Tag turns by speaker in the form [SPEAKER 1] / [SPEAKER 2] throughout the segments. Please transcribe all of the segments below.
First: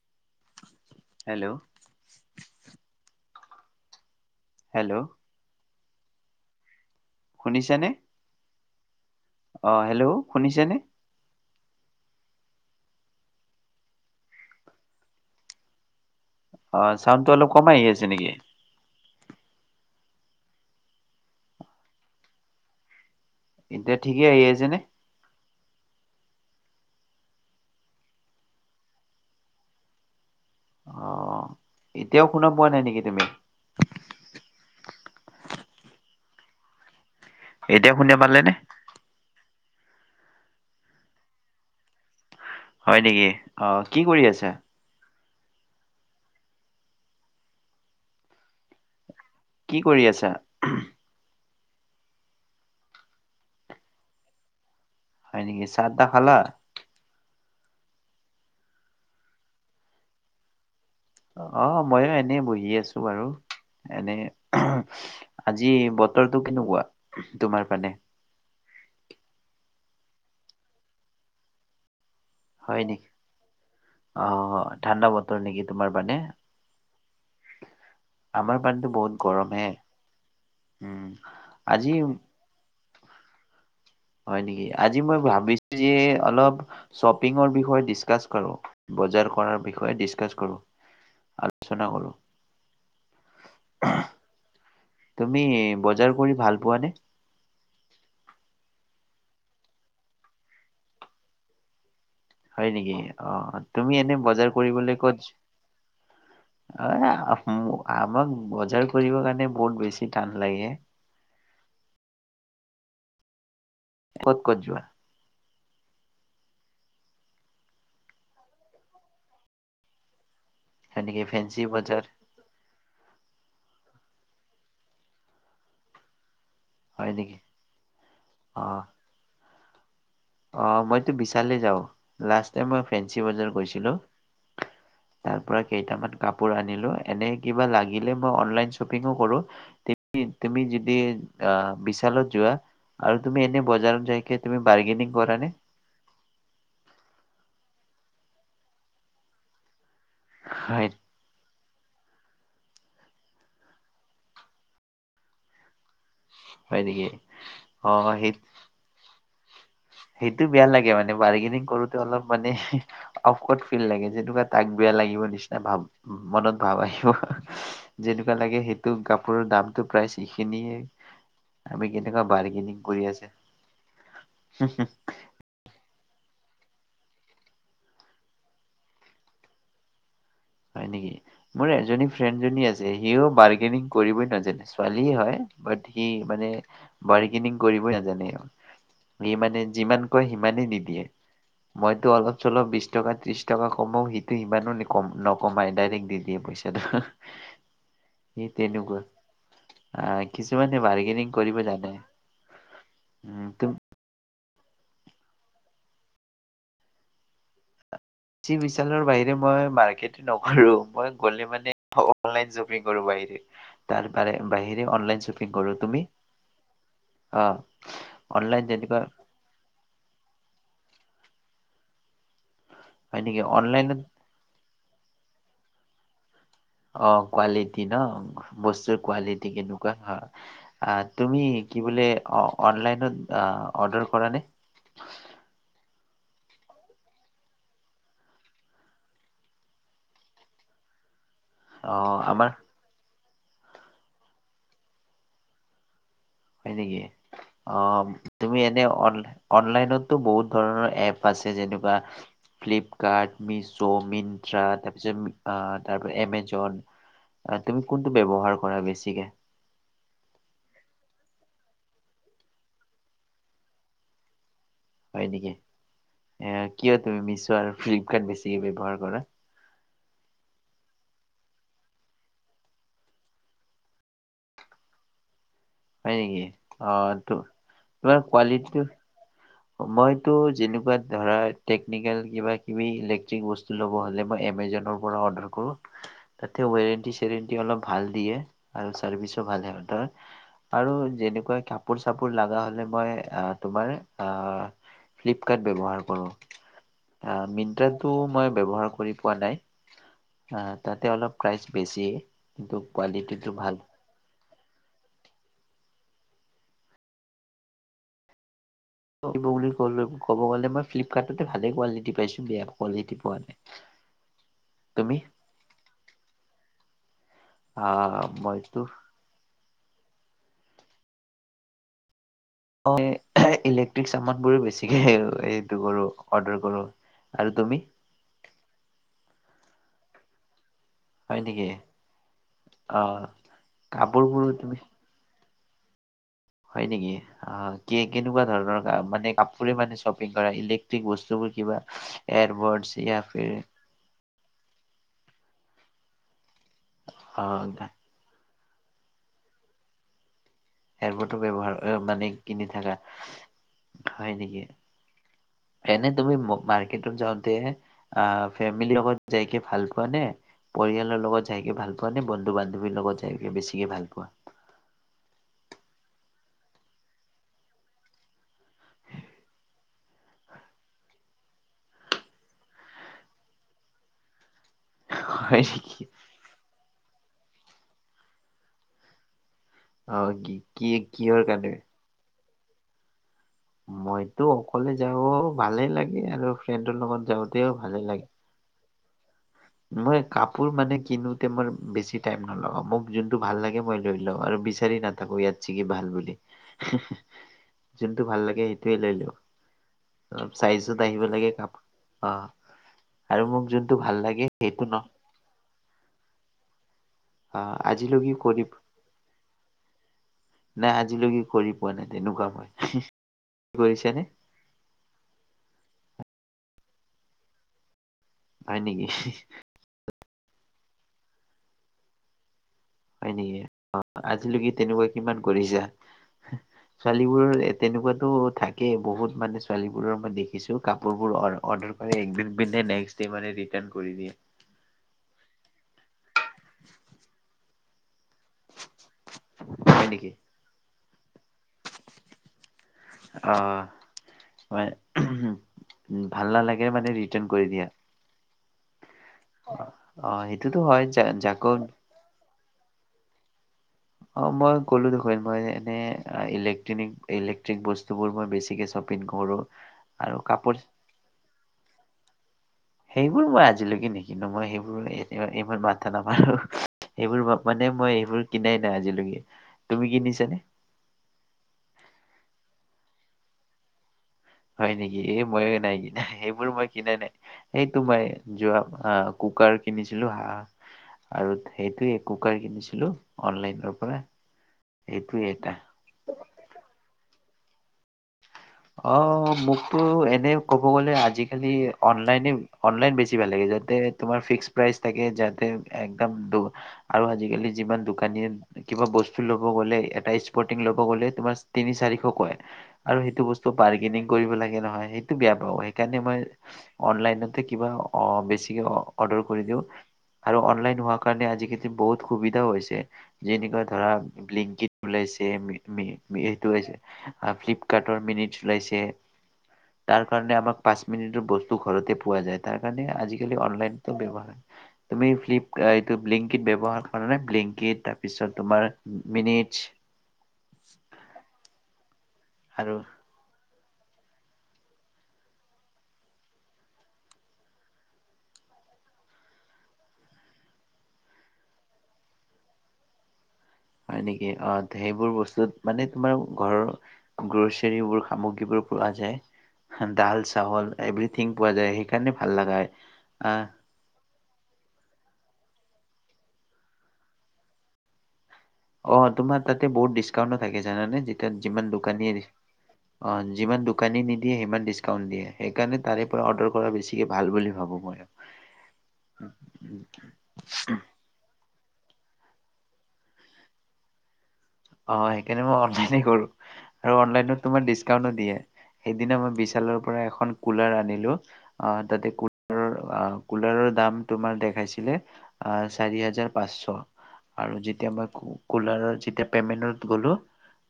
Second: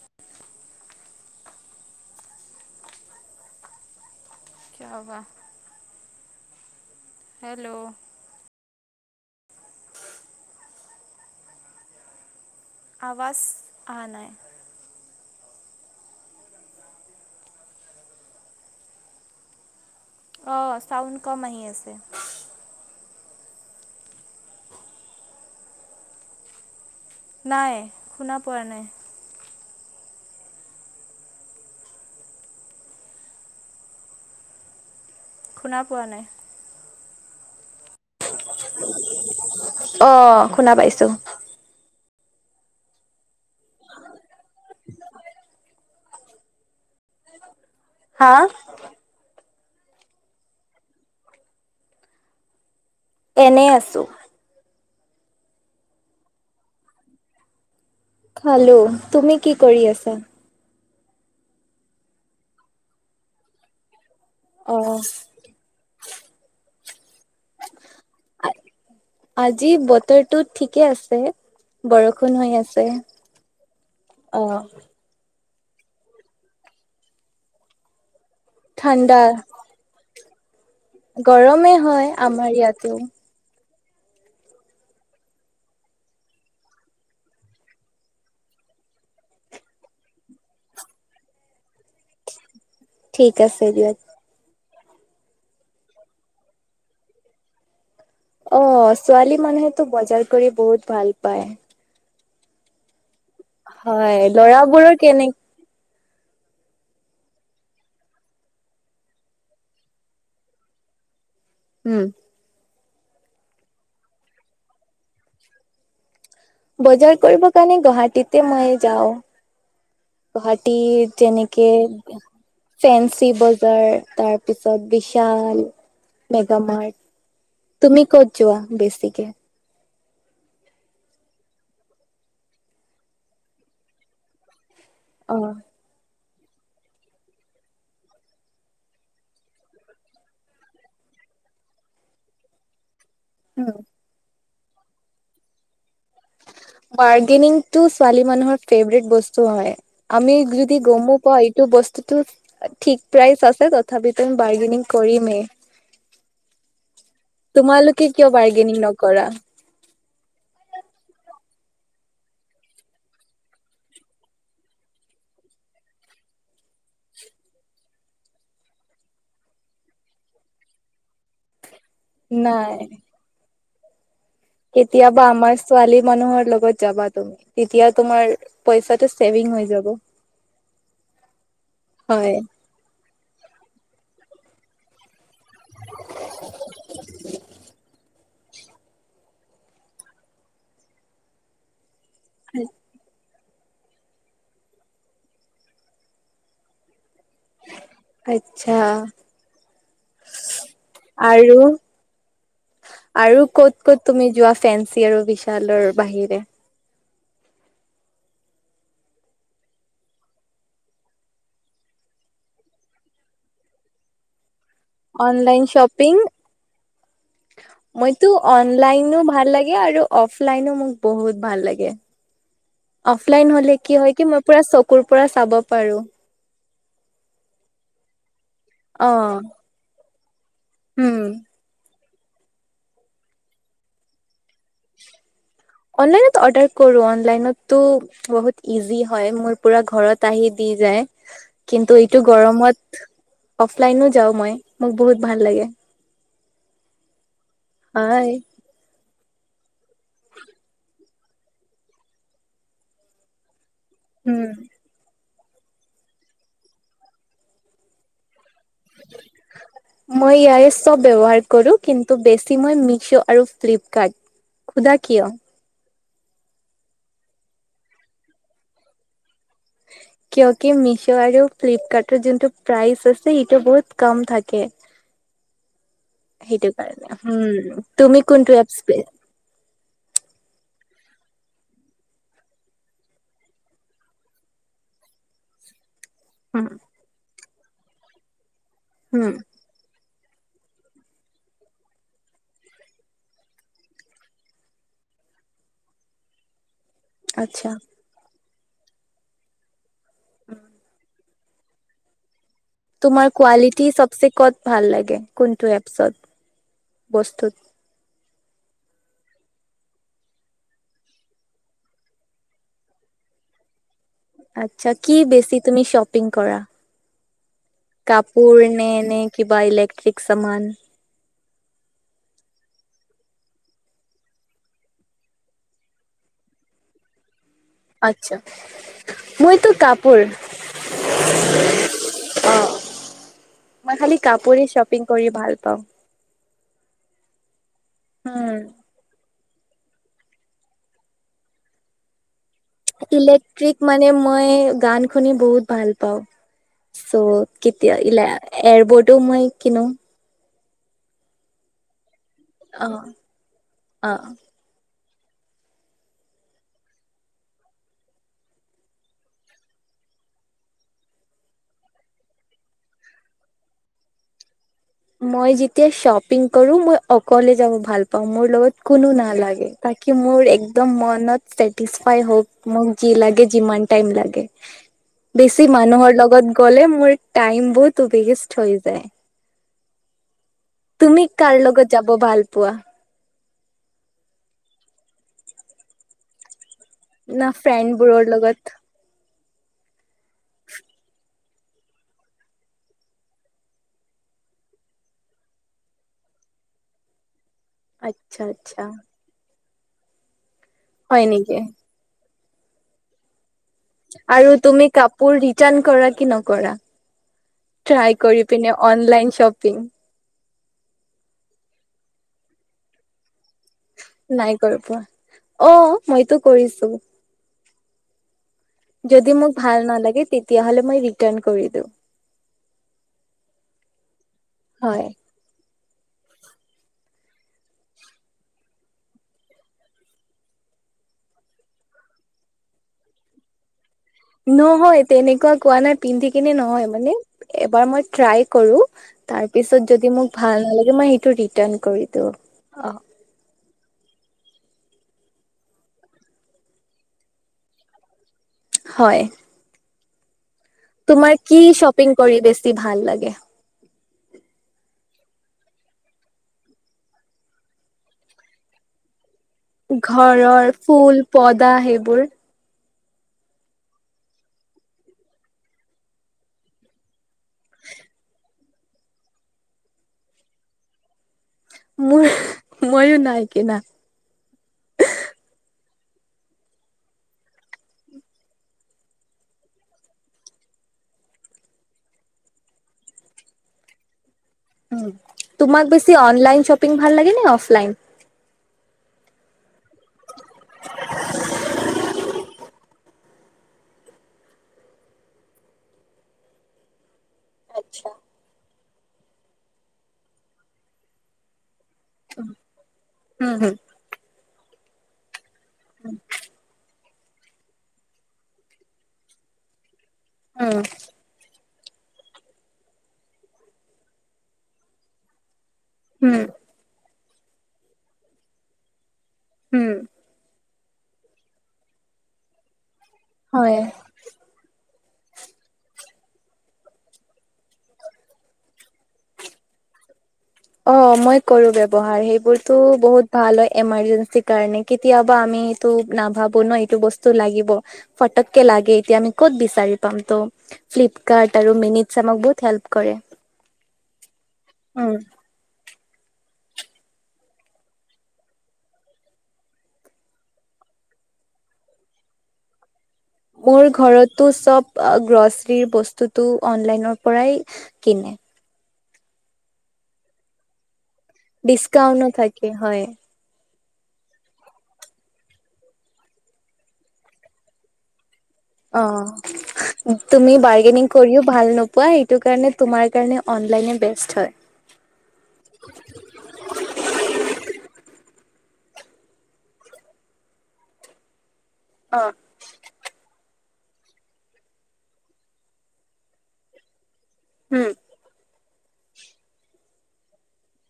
[SPEAKER 1] চে
[SPEAKER 2] hello hello
[SPEAKER 1] কবা hello
[SPEAKER 2] শুনিছেনে অ হেল্ল' শুনিছেনে।
[SPEAKER 1] আৱাজ অহা নাই
[SPEAKER 2] অ চাউণ্ডটো অলপ কমাই আহি আছে নেকি
[SPEAKER 1] অ চাউণ্ড কম আহি আছে।
[SPEAKER 2] এতিয়া ঠিকেই আহি আছেনে
[SPEAKER 1] নাই শুনা পোৱা নাই।
[SPEAKER 2] অ এতিয়াও শুনা পোৱা নাই নেকি তুমি
[SPEAKER 1] শুনা পোৱা নাই।
[SPEAKER 2] এতিয়া শুনা পালে নে
[SPEAKER 1] অ শুনা পাইছো।
[SPEAKER 2] হয় নেকি অ কি কৰি আছে
[SPEAKER 1] হা
[SPEAKER 2] কি কৰি আছা
[SPEAKER 1] এনেই আছো
[SPEAKER 2] হয় নেকি ছাহ তাহ খালা।
[SPEAKER 1] খালো তুমি কি কৰি আছা।
[SPEAKER 2] অ ময়ো এনে বহি আছো বাৰু এনে
[SPEAKER 1] অ'।
[SPEAKER 2] আজি বতৰটো কেনেকুৱা তোমাৰ পানে
[SPEAKER 1] আজি বতৰটো ঠিকে আছে বৰফ বৰষুণ হৈ
[SPEAKER 2] হয়
[SPEAKER 1] আছে
[SPEAKER 2] নেকি
[SPEAKER 1] আহ
[SPEAKER 2] ৰ নেকি তোমাৰ মানে [unintelligible] আমাৰ ফালেটো বহুত
[SPEAKER 1] ঠাণ্ডা,
[SPEAKER 2] গৰম হে উম
[SPEAKER 1] গৰমে হয়
[SPEAKER 2] আজি
[SPEAKER 1] আমাৰ ইয়াতো
[SPEAKER 2] হয় নেকি আজি মই ভাবিছোঁ যে অলপ চপীংৰ বিষয়ে ডিছকাছ কৰোঁ। বজাৰ কৰাৰ বিষয়ে ডিছকাছ কৰোঁ আলোচনা কৰোঁ
[SPEAKER 1] ঠিক আছে দিয়া
[SPEAKER 2] তুমি বজাৰ কৰি ভাল পোৱানে
[SPEAKER 1] অ ছোৱালী মানুহেতো বজাৰ কৰি বহুত ভাল পায়।
[SPEAKER 2] হয় নেকি অ তুমি এনে বজাৰ কৰিবলৈ ক'ত
[SPEAKER 1] সে
[SPEAKER 2] অ আমাক বজাৰ কৰিব কাৰণে বহুত বেছি টান লাগে
[SPEAKER 1] উম।
[SPEAKER 2] কত কত যোৱা
[SPEAKER 1] বজাৰ কৰিব কাৰণে গুৱাহাটীতে মই যাওঁ।
[SPEAKER 2] হয়
[SPEAKER 1] গুৱাহাটীত
[SPEAKER 2] নেকি? ফেঞ্চি
[SPEAKER 1] যেনেকে
[SPEAKER 2] বজাৰ
[SPEAKER 1] ফেন্ঞ্চি বজাৰ তাৰপিছত বিশাল মেগামাৰ্ট
[SPEAKER 2] হয় নেকি?
[SPEAKER 1] তুমি ক'ত যোৱা
[SPEAKER 2] অ',
[SPEAKER 1] বেছিকে
[SPEAKER 2] অ মইতো বিশালেই যাওঁ লাষ্ট টাইম মই ফেঞ্চি বজাৰ গৈছিলোঁ।
[SPEAKER 1] অ
[SPEAKER 2] তাৰ পৰা কেইটামান কাপোৰ আনিলো এনে কিবা লাগিলে মই অনলাইন শ্বপিঙো কৰো তুমি যদি আহ বিশালত যোৱা আৰু তুমি এনে
[SPEAKER 1] উম
[SPEAKER 2] বজাৰত যাই তুমি বাৰ্গেনিং কৰা নে
[SPEAKER 1] বাৰ্গেনিংটো ছোৱালী মানুহৰ ফেভৰেট বস্তু হয়। আমি যদি
[SPEAKER 2] হয়
[SPEAKER 1] গমো পাও এইটো বস্তুতটো ঠিক প্ৰাইচ আছে তথাপি তুমি বাৰ্গেনিং কৰিমেই
[SPEAKER 2] হয় নেকি অ
[SPEAKER 1] তোমালোকে কিয়
[SPEAKER 2] সেই
[SPEAKER 1] বাৰ্গেনিং নকৰা
[SPEAKER 2] সেইটো বেয়া লাগে মানে বাৰ্গেনিং কৰোতে অলপ মানে অফকট ফিল লাগে যিহেতু তাক বেয়া লাগিব নিচিনা ভাবোঁ মনত ভাব আহিব যেনেকুৱা লাগে সেইটো কাপোৰৰ দামতটো প্ৰায়িখিনিয়ে
[SPEAKER 1] [unintelligible]
[SPEAKER 2] আমি কেনেকুৱা
[SPEAKER 1] নাই
[SPEAKER 2] বাৰ্গেনিং কৰি আছে
[SPEAKER 1] কেতিয়াবা আমাৰ ছোৱালী মানুহৰ লগত যাবা তুমি তেতিয়া তোমাৰ পইছাটো চেভিং হৈ যাব।
[SPEAKER 2] হয় নেকি, মোৰ এজনী
[SPEAKER 1] হয়
[SPEAKER 2] ফ্ৰেন্ড জনী আছে সিও বাৰ্গেইনিং কৰিবই নাজানে, ছোৱালী হয় বাত সি মানে বাৰ্গেনিং কৰিবই নাজানে সি মানে যিমান কয় সিমানেই দি দিয়ে মই অলপ চলপ বিশ টকা ত্ৰিশ টকা কমাও সিটো সিমানো নি নক কমাই ডাইৰেক্ট দি দিয়ে পইচাটো।
[SPEAKER 1] আচ্ছা।
[SPEAKER 2] আ, কিছুমানে বাৰ্গেনিং
[SPEAKER 1] আৰু
[SPEAKER 2] কৰিব জানে।
[SPEAKER 1] আৰু
[SPEAKER 2] উম তুম
[SPEAKER 1] ক'ত ক'ত তুমি যোৱা ফেন্সী আৰু বিশালৰ বাহিৰে?
[SPEAKER 2] বিশালৰ বাহিৰে মই মাৰ্কেট নকৰো মই গলে মানে ্বো [unintelligible] ব বাহি অনলাইন শ্বপিং কৰো তুমি অ
[SPEAKER 1] মইতো
[SPEAKER 2] অনলাইন যেনেকুৱা
[SPEAKER 1] অনলাইনো ভাল লাগে আৰু অফলাইনো মোক বহুত ভাল লাগে।
[SPEAKER 2] হয় নেকি
[SPEAKER 1] অফলাইন হলে
[SPEAKER 2] অনলাইনত
[SPEAKER 1] কি হয় কি মই পোৰা চপিং ক কুৰ [unintelligible] পৰা চাব পাৰো
[SPEAKER 2] অ কোৱালিটি ন বস্তুৰ
[SPEAKER 1] অ',
[SPEAKER 2] কোৱালিটি কেনেকুৱা হা আহ
[SPEAKER 1] হুম।
[SPEAKER 2] তুমি কি বুলি অ অনলাইনত অৰ্ডাৰ কৰা নাই।
[SPEAKER 1] [unintelligible] অৰ্ডাৰ কৰোঁ অনলাইনতটো বহুত ইজি হয় মোৰ পুৰা ঘৰত আহি দি যায়। কিন্তু
[SPEAKER 2] অ',
[SPEAKER 1] এইটো
[SPEAKER 2] আমাৰ
[SPEAKER 1] গৰমত অফলাইনো যাওঁ মই মোক বহুত ভাল লাগে।
[SPEAKER 2] হয় নেকি অ',
[SPEAKER 1] হয়।
[SPEAKER 2] তুমি এনে অনলাই অনলাইনতটো বহুত ধৰণৰ এপ আছে যেনেকুৱা ফ্লিপকাৰ্ট মিছ য'
[SPEAKER 1] উম।
[SPEAKER 2] মিণ্ট্ৰা তাৰপিছত আ, তাৰপৰা এমেজন আ, তুমি কোনটো ব্যৱহাৰ কৰা বেছিকে
[SPEAKER 1] মই ইয়াৰে চব ব্যৱহাৰ কৰোঁ, কিন্তু বেছি মই মীছো আৰু ফ্লিপকাৰ্ট, সোধা কিয়?
[SPEAKER 2] আ, কিয় তুমি মিছো আৰু ফ্লিপকাৰ্ট বেছিকে ব্যৱহাৰ কৰা?
[SPEAKER 1] [inaudible] কিয় কি মিছ' আৰু ফ্লিপকাৰ্টৰ যোনটো প্ৰাইচ আছে ইটো বহুত কম থাকে।
[SPEAKER 2] হয় নেকি?
[SPEAKER 1] সেইটো
[SPEAKER 2] অ',
[SPEAKER 1] কাৰণে
[SPEAKER 2] তো
[SPEAKER 1] হুম তুমি কোনটো এপছ
[SPEAKER 2] মইটো যেনেকুৱা ধৰা টেকনিকেল কিবা কিবি ইলেক্ট্ৰিক বস্তু ল'ব হ'লে, মই এমেজনৰ পৰা অৰ্ডাৰ কৰোঁ।
[SPEAKER 1] উম,
[SPEAKER 2] তাতে ৱেৰেণ্টি চেৰেণ্টি অলপ ভাল দিয়ে আৰু
[SPEAKER 1] উম,
[SPEAKER 2] চাৰ্ভিচো ভালে সিহঁতৰ। আৰু যেনেকুৱা কাপোৰ চাপোৰ লাগা হলে মই আ, মই তোমাৰ আ, ফ্লিপকাৰ্ট ব্যৱহাৰ কৰোঁ, আ
[SPEAKER 1] আচ্ছা।
[SPEAKER 2] মিণ্ট্ৰাটো মই ব্যৱহাৰ কৰি পোৱা নাই আ, তাতে অলপ প্ৰাইচ বেছি।
[SPEAKER 1] তোমাৰ কোৱালিটি চবচে কত ভাল লাগে কোনটো এপছত, বস্তুত
[SPEAKER 2] বুলি ক ক'ব গ'লে মই ফ্লিপকাৰ্টতে ভালে কোৱালিটি পাইছো বেয়া কোৱালিটি পোৱা নাই।
[SPEAKER 1] আচ্ছা
[SPEAKER 2] তুমি
[SPEAKER 1] কি বেছি তুমি শপিং কৰা?
[SPEAKER 2] আহ
[SPEAKER 1] কাপোৰ
[SPEAKER 2] মইতো
[SPEAKER 1] নে-নে কিবা ইলেক্ট্ৰিক? সামান।
[SPEAKER 2] অ', ইলেক্ট্ৰিক চামান বোৰো বেছিকে এইটো কৰো অৰ্ডাৰ কৰো। আৰু তুমি
[SPEAKER 1] আচ্ছা মইতো কাপোৰ।
[SPEAKER 2] হয় নেকি
[SPEAKER 1] অ',
[SPEAKER 2] অ', কাপোৰবোৰো তুমি
[SPEAKER 1] ত'
[SPEAKER 2] হয় নেকি অ', কি কেনেকুৱা
[SPEAKER 1] উম।
[SPEAKER 2] ধৰণৰ মানে কা কাপোৰে মানে শ্বপিং কৰা ইলেক্ট্ৰিক বস্তুবোৰ কিবা এয়াৰবডছ য়া ফিৰ
[SPEAKER 1] ইলেক্ট্ৰিক মানে মই গান শুনি বহুত ভাল পাওঁ।
[SPEAKER 2] আ
[SPEAKER 1] চ' কেতিয়া ইলা এয়াৰবটো মই কিনো।
[SPEAKER 2] ইয়াৰপতো ব্যৱহাৰ অ, মানে কিনি
[SPEAKER 1] অ'।
[SPEAKER 2] থাকা,
[SPEAKER 1] অ'।
[SPEAKER 2] হয় নেকি?
[SPEAKER 1] [inaudible]
[SPEAKER 2] এনে তুমি মাৰ্কটত যাওঁতে ফেমিলিৰ লগত যাইকে ভাল পোৱা নে পৰিয়ালৰ লগত যাইকে ভাল পোৱা নে বন্ধু বান্ধৱীৰ লগত যাইকে বেছিকে ভাল পোৱা
[SPEAKER 1] মই যেতিয়া শোপিং কৰোঁ মই অকলে যাব ভাল পাওঁ। মোৰ লগত কোনো নালাগে মোৰ একদম মনত ছেটিচফাই হওক মোক যি লাগে যিমান টাইম লাগে
[SPEAKER 2] হয়
[SPEAKER 1] বেছি
[SPEAKER 2] নেকি
[SPEAKER 1] মানুহৰ লগত গ'লে মোৰ টাইম বহুত ওৱেষ্ট হৈ যায়।
[SPEAKER 2] অ কি কি
[SPEAKER 1] তুমি
[SPEAKER 2] কিহৰ
[SPEAKER 1] কাৰ
[SPEAKER 2] কাৰণে
[SPEAKER 1] লগত যাব ভাল পোৱা
[SPEAKER 2] মইতো অকলে যাব ভালে লাগে আৰু ফ্ৰেণ্ডৰ লগত
[SPEAKER 1] না
[SPEAKER 2] যাওঁতেও ভালে লাগে
[SPEAKER 1] ফ্ৰেণ্ডবোৰৰ লগত
[SPEAKER 2] মই কাপোৰ মানে কিনো মই বেছি টাইম নলগাও, মোক যোনটো ভাল লাগে মই লৈ লওঁ আৰু বিচাৰি নাথাকো ইয়াত চিকি ভাল বুলি। যোনটো ভাল
[SPEAKER 1] আচ্ছা
[SPEAKER 2] লাগে
[SPEAKER 1] আচ্ছা
[SPEAKER 2] সেইটোৱে লৈ লওঁ। অ', চাইজত আহিব
[SPEAKER 1] হয়
[SPEAKER 2] লাগে
[SPEAKER 1] নেকি?
[SPEAKER 2] কাপোৰ অ, আৰু মোক যোনটো ভাল লাগে।
[SPEAKER 1] আৰু
[SPEAKER 2] সেইটো
[SPEAKER 1] তুমি
[SPEAKER 2] ন
[SPEAKER 1] কাপোৰ ৰিটাৰ্ন কৰা কি নকৰা?
[SPEAKER 2] অ
[SPEAKER 1] ট্ৰাই
[SPEAKER 2] আজিলৈকে
[SPEAKER 1] কৰি পিনে অনলাইন শ্বপিং।
[SPEAKER 2] নাই আজিলৈকে কৰি পোৱা নাই তেনেকুৱা মই। কৰিছানে
[SPEAKER 1] নাই কৰি পোৱা অ', মইতো কৰিছোঁ।
[SPEAKER 2] হয় নেকি
[SPEAKER 1] যদি মোক ভাল নালাগে তেতিয়াহলে মই ৰিটাৰণ কৰি দিওঁ।
[SPEAKER 2] হয় নেকি অ আজিলৈকে
[SPEAKER 1] হয়
[SPEAKER 2] তেনেকুৱা কিমান কৰিছা
[SPEAKER 1] [unintelligible]
[SPEAKER 2] ছোৱালীবোৰৰ এ তেনেকুৱাতো থাকেই বহুত মানে ছোৱালীবোৰৰ মই দেখিছো কাপোৰবোৰ অ অ পিন্ধে নেষ্কডে মানে ৰিটান কৰে
[SPEAKER 1] নহয় তেনেকুৱা কোৱা নাই পিন্ধি কিনে নহয় মানে এবাৰ মই ট্ৰাই কৰোঁ তাৰপিছত
[SPEAKER 2] হয়
[SPEAKER 1] যদি
[SPEAKER 2] নেকি
[SPEAKER 1] মোক ভাল নালাগে মই ৰিতান কৰি দিও।
[SPEAKER 2] অ ম ভাল নালাগে মানে ৰিটাৰ্ণ কৰি দিয়া।
[SPEAKER 1] হয়
[SPEAKER 2] অ সেইটো
[SPEAKER 1] তোমাৰ কি শ্বপিং কৰি বেছি ভাল লাগে
[SPEAKER 2] অ মই কলো দেখোন এনে এলেট্ৰিক বস্তুবোৰ মই বেছিকে শ্বপিং কৰো আৰু
[SPEAKER 1] ঘৰৰ
[SPEAKER 2] কাপোৰ
[SPEAKER 1] ফুল পদা সেইবোৰ
[SPEAKER 2] সেইবোৰ মই আজিলৈকে নেকনো মই সেইবোৰ ইমান মাথা নামাৰোঁ। সেইবোৰ মানে মই সেইবোৰ কিনাই নাই আজিলৈকে তুমি কিনিছানে
[SPEAKER 1] মোৰ মইয়ো নাই কিনা
[SPEAKER 2] হয় নেকি এই মই নাই কি এইবোৰ মই কিনা নাই এইটো মই যোৱা কুকাৰ কিনিছিলো হা আৰু সেইটোৱে কুকাৰ কিনিছিলো অনলাইনৰ পৰা
[SPEAKER 1] উ
[SPEAKER 2] সেইটোৱে এটা
[SPEAKER 1] তোমাক বেছি অনলাইন শ্বপিং ভাল লাগে নে অফলাইন
[SPEAKER 2] অ মোকতো এনে ক'ব গলে আজিকালি অনলাইনে অনলাইন বেছি ভাল লাগে যে তোমাৰ ফিক্স প্ৰাইচ থাকে যাতে একদম আৰু আজিকালি যিমান
[SPEAKER 1] আচ্ছা
[SPEAKER 2] দোকানীয়ে কিবা বস্তু লব গলে এটা স্পৰ্তিং লব গলে তোমাৰ তিনি চাৰিখ কয় আৰু সেইটো
[SPEAKER 1] উম
[SPEAKER 2] বস্তো বাৰ্গেনিং কৰিব লাগে নহয় সেইটো বেয়া পাব সেইকাৰণে মই অনলাইনতে কিবা অ বেছিকে অৰ্ডাৰ কৰি দিওঁ আৰু
[SPEAKER 1] হম
[SPEAKER 2] অনলাইন হোৱাৰ কাৰণে আজি বহুত সুবিধাও হৈছে যেনেকুৱা ধৰা ব্লিংকিট ওলাইছে
[SPEAKER 1] উম হম
[SPEAKER 2] এইটো ফ্লিপকাৰ্টৰ মিনিট চলাইছে
[SPEAKER 1] উম
[SPEAKER 2] তাৰ কাৰণে আমাক পাঁচ মিনিটৰ বস্তু ঘৰতে পোৱা যায় তাৰ কাৰণে আজিকালি
[SPEAKER 1] হয়।
[SPEAKER 2] অনলাইনো ব্যৱহাৰ হয়। তুমি ফ্লিপ এইটো ব্লিংকিত ব্যৱহাৰ কৰা নে ব্লিংকিত তাৰপিছত তোমাৰ মিনিটছ
[SPEAKER 1] অ মই কৰো ব্যৱহাৰ সেইবোৰতো
[SPEAKER 2] আৰু
[SPEAKER 1] বহুত ভাল হয় এমাৰযেনচি কাৰনে কেতিযাবা আমিটো নাভাবোঁ ন এইটো বস্তু লাগিব। পৰককে এতিয়া আমি কত বিছাৰি পাম ত ফ্লিপকাৰ্ট আৰু মিনিটছ আমাক বহুত হেলপ কৰে।
[SPEAKER 2] হয় নেকি অ',
[SPEAKER 1] উম।
[SPEAKER 2] সেইবোৰ বস্তুত মানে তোমাৰ ঘৰৰ গ্ৰচাৰীবোৰ সামগ্ৰীবোৰ পোৱা যায়। ডাল চাৱল এভৰিথিং পোৱা যায় সেইকাৰণে ভাল লগা আহ
[SPEAKER 1] মোৰ ঘৰতো চব গ্ৰছ বস্তুটো অনলাইনৰ পৰাই কিনে।
[SPEAKER 2] অ', তোমাৰ তাতে বহুত ডিছকাউণ্টো থাকে জানানে? যিমান
[SPEAKER 1] ডিচকাউন্টো
[SPEAKER 2] দোকানী অ',
[SPEAKER 1] থাকে হয়।
[SPEAKER 2] যিমান দো দোকানী নিদিয়ে সিমান ডিছকাউণ্ট দিয়ে সেইকাৰণে তাৰে পৰা অৰ্ডাৰ কৰা বেছিকৈ ভাল বুলি ভাবোঁ মই।
[SPEAKER 1] অ তুমি বাৰ্গেনিং কৰিও ভাল নপ সেইটো কাৰনে তোমাৰ কাৰনে অনলাইন এ বেষ্ট হয়।
[SPEAKER 2] অ সেইকাৰনে মই অনলাইন কৰো আৰু অনলাইনত তোমাৰ দিছকাওন দিয়ে। এদিন আমাৰ বিশালৰ পৰা এখন কুলাৰ অনিলো
[SPEAKER 1] অ
[SPEAKER 2] তাতে কুলাৰৰ কুলাৰৰ দাম তোমাৰ দেখাইছিলে আহ চাৰি হাজাৰ পাঁচশ আৰু
[SPEAKER 1] উম।
[SPEAKER 2] যেতিয়া মই কুলাৰৰ যেতিয়া পেমেণ্টত গলো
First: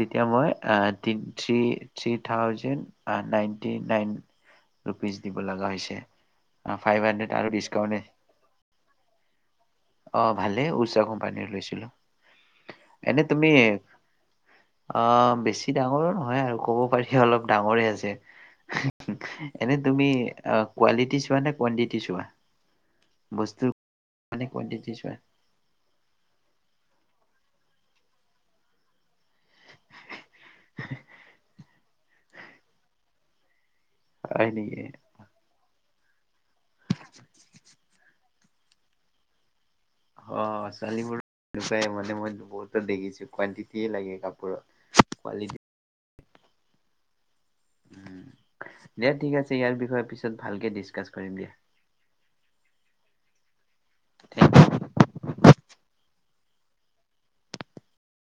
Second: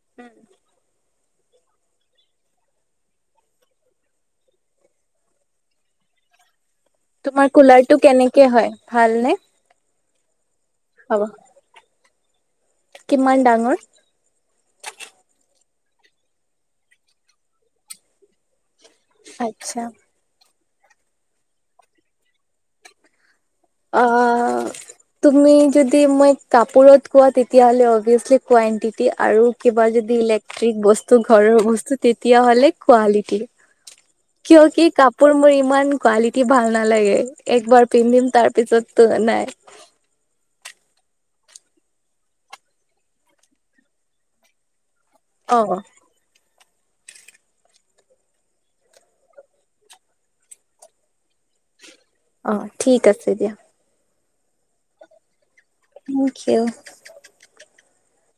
[SPEAKER 2] তেতিয়া মই ট three three thousand ninety nine rupees দিব লগা হৈছে। ফাইভ হাণ্ড্ৰেড আৰু
[SPEAKER 1] তোমাৰ কুলাৰটো
[SPEAKER 2] ডিচকাউণ্টে
[SPEAKER 1] কেনেকে হয় ভালনে?
[SPEAKER 2] অ', ভালে ঊষা
[SPEAKER 1] হ'ব,
[SPEAKER 2] কোম্পানীৰ লৈছিলোঁ। এনে
[SPEAKER 1] কিমান
[SPEAKER 2] তুমি
[SPEAKER 1] ডাঙৰ?
[SPEAKER 2] আ, বেছি ডাঙৰো নহয় আৰু ক'ব পাৰি অলপ ডাঙৰে আছে। এনে
[SPEAKER 1] আচ্ছা
[SPEAKER 2] তুমি কোৱালিটি চোৱা নে কোৱানটিটি চোৱা? বস্তুৰ মানে
[SPEAKER 1] অ',
[SPEAKER 2] কোৱানটিটি চোৱা
[SPEAKER 1] তুমি যদি মই কাপোৰত কোৱা তে তেতিয়াহ'লে অভিয়াচলি কোৱণ্টিটি আৰু কিবা যদি ইলেক্ট্ৰিক বস্তু ঘৰৰ বস্তু তেতিয়া হলে কোৱালিটি,
[SPEAKER 2] হয়
[SPEAKER 1] কিয় কি
[SPEAKER 2] নেকি
[SPEAKER 1] কাপোৰ মোৰ ইমান কোৱা ভাল নালাগে একবাৰ পিন্ধিম তাৰ পিছততো নাই।
[SPEAKER 2] অ', ছোৱালীবোৰ এনেকুৱাই মানে মই বহুতো দেখিছো কোৱানটিটিয়ে লাগে কাপোৰত। কোৱালিটি
[SPEAKER 1] অ',
[SPEAKER 2] দিয়া ঠিক আছে ইয়াৰ বিষয়ে পিছত ভালকে ডিচকাছ কৰিম দিয়া।
[SPEAKER 1] অ', ঠিক আছে দিয়া।
[SPEAKER 2] থিক
[SPEAKER 1] থেংক ইউ।